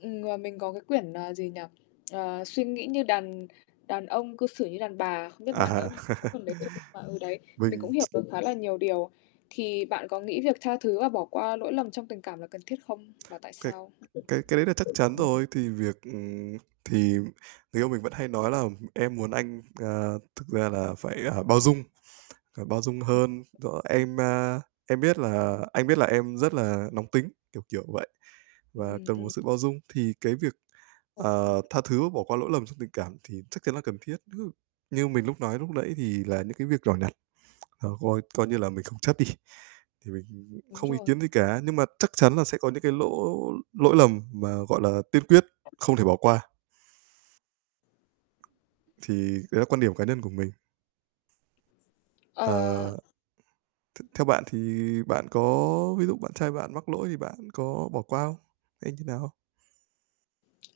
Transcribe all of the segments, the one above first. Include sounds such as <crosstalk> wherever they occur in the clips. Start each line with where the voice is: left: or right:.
left: Ừm, ờ, mình có cái quyển, ờ, gì nhỉ, ờ, "Suy nghĩ như đàn đàn ông, cư xử như đàn bà" không biết bạn đã
right: À.
left: <unintelligible> cái
right: <laughs>
left: quyển đấy chư nhưng mà ừ, đấy, mình
right: Mình
left: cũng hiểu
right: ch
left: được khá là nhiều điều. Thì bạn có nghĩ việc tha thứ và bỏ qua lỗi lầm trong tình cảm là cần thiết không? Và tại
right: Cái
left: sao?
right: cái cái đấy là chắc chắn rồi. Thì việc ừm, thì người yêu mình vẫn hay nói là "Em muốn anh, à, thực ra là phải, a, bao dung, bao dung
left: Ừm
right: hơn." rồi "em, a, em biết là anh biết là em rất là nóng tính" kiểu, kiểu vậy, và
left: Ừm,
right: cần một
left: ừm.
right: sự bao dung. Thì cái việc,
left: Ờ.
right: ờ, tha thứ và bỏ qua lỗi lầm trong tình cảm thì chắc chắn là cần thiết. <unintelligible> Như mình lúc nói lúc nãy thì là những cái việc nhỏ nhặt, ờ, coi coi như là mình không chấp đi, thì mình
left: Đúng
right: không ý
left: rồi.
right: kiến gì cả. Nhưng mà chắc chắn là sẽ có những cái lỗ lỗi lầm mà, gọi là, tiên quyết không thể bỏ qua. Thì cái đấy là quan điểm cá nhân của mình. Ờ,
left: Ờ.
right: th theo bạn thì bạn có ví dụ bạn trai bạn mắc lỗi thì bạn có bỏ qua không? Hay như nào không?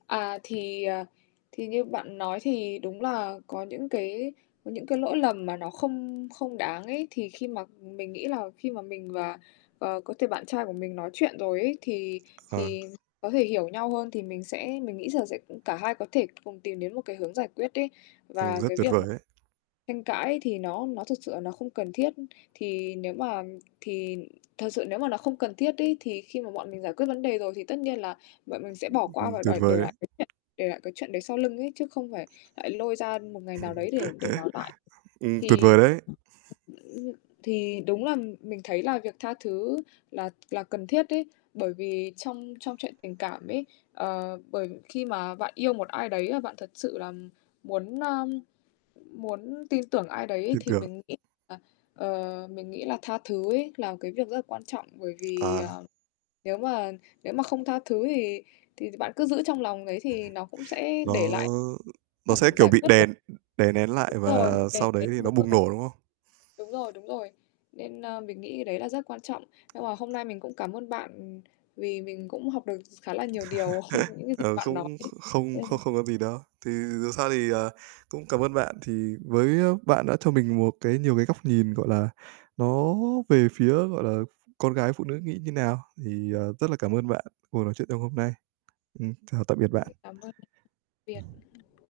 left: À, thì, ờ, thì như bạn nói thì đúng là có những cái những cái lỗi lầm mà nó không không đáng ấy thì khi mà mình nghĩ là khi mà mình và, ờ, có thể bạn trai của mình nói chuyện rồi ấy, thì
right: Ờ.
left: thì có thể hiểu nhau hơn thì mình sẽ mình nghĩ giờ sẽ cả hai có thể cùng tìm đến một cái hướng giải quyết ấy.
right: Ừm,
left: Và
right: rất
left: cái
right: tuyệt
left: việc
right: vời
left: mà
right: đấy.
left: tranh cãi thì nó nó thực sự là nó không cần thiết. Thì nếu mà thì thật sự nếu mà nó không cần thiết ấy, thì khi mà bọn mình giải quyết vấn đề rồi thì tất nhiên là bọn mình sẽ bỏ qua
right: Ừm,
left: và
right: tuyệt
left: đòi để
right: vời đấy.
left: lại <unintelligible> để lại cái chuyện đấy sau lưng ấy, chứ không phải lại lôi ra một ngày nào đấy để để nói lại.
right: <chuckles> Ừm, tuyệt
left: Thì
right: vời đấy.
left: thì đúng là mình thấy là việc tha thứ là là cần thiết ấy. Bởi vì trong trong chuyện tình cảm ấy, ờ, bởi khi mà bạn yêu một ai đấy, à, bạn thật sự là muốn, ơ, muốn tin tưởng ai đấy
right: Tin
left: thì
right: tưởng.
left: mình nghĩ là, ờ, mình nghĩ là tha thứ ấy là cái việc rất là quan trọng. Bởi vì,
right: À.
left: ờ, nếu mà nếu mà không tha thứ thì thì bạn cứ giữ trong lòng ấy thì nó cũng
right: <chuckles>
left: sẽ để lại
right: Nó nó sẽ,
left: chẳng
right: kiểu,
left: giải
right: bị
left: quyết được.
right: đèn đè nén lại
left: Đúng rồi,
right: và
left: đè
right: sau đấy
left: nén,
right: thì nó
left: đúng
right: bùng
left: rồi.
right: nổ, đúng không?
left: Đúng rồi, đúng rồi, nên, ơ, mình nghĩ cái đấy là rất quan trọng. Nhưng mà hôm nay mình cũng cảm ơn bạn vì mình cũng học được s khá là nhiều điều <chuckles>
right: <laughs>
left: <unintelligible> những gì
right: Ờ,
left: bạn
right: không
left: nói ấy,
right: kh không không
left: nên
right: không có gì đâu. Thì dù sao thì, ờ, cũng cảm ơn bạn thì với bạn đã cho mình một cái nhiều cái góc nhìn, gọi là, nó về phía, gọi là, con gái, phụ nữ nghĩ như nào thì, à, rất là cảm ơn bạn cuộc nói chuyện trong hôm nay. Ừm, chào tạm biệt
left: Ờ,
right: bạn.
left: cảm ơn biệt.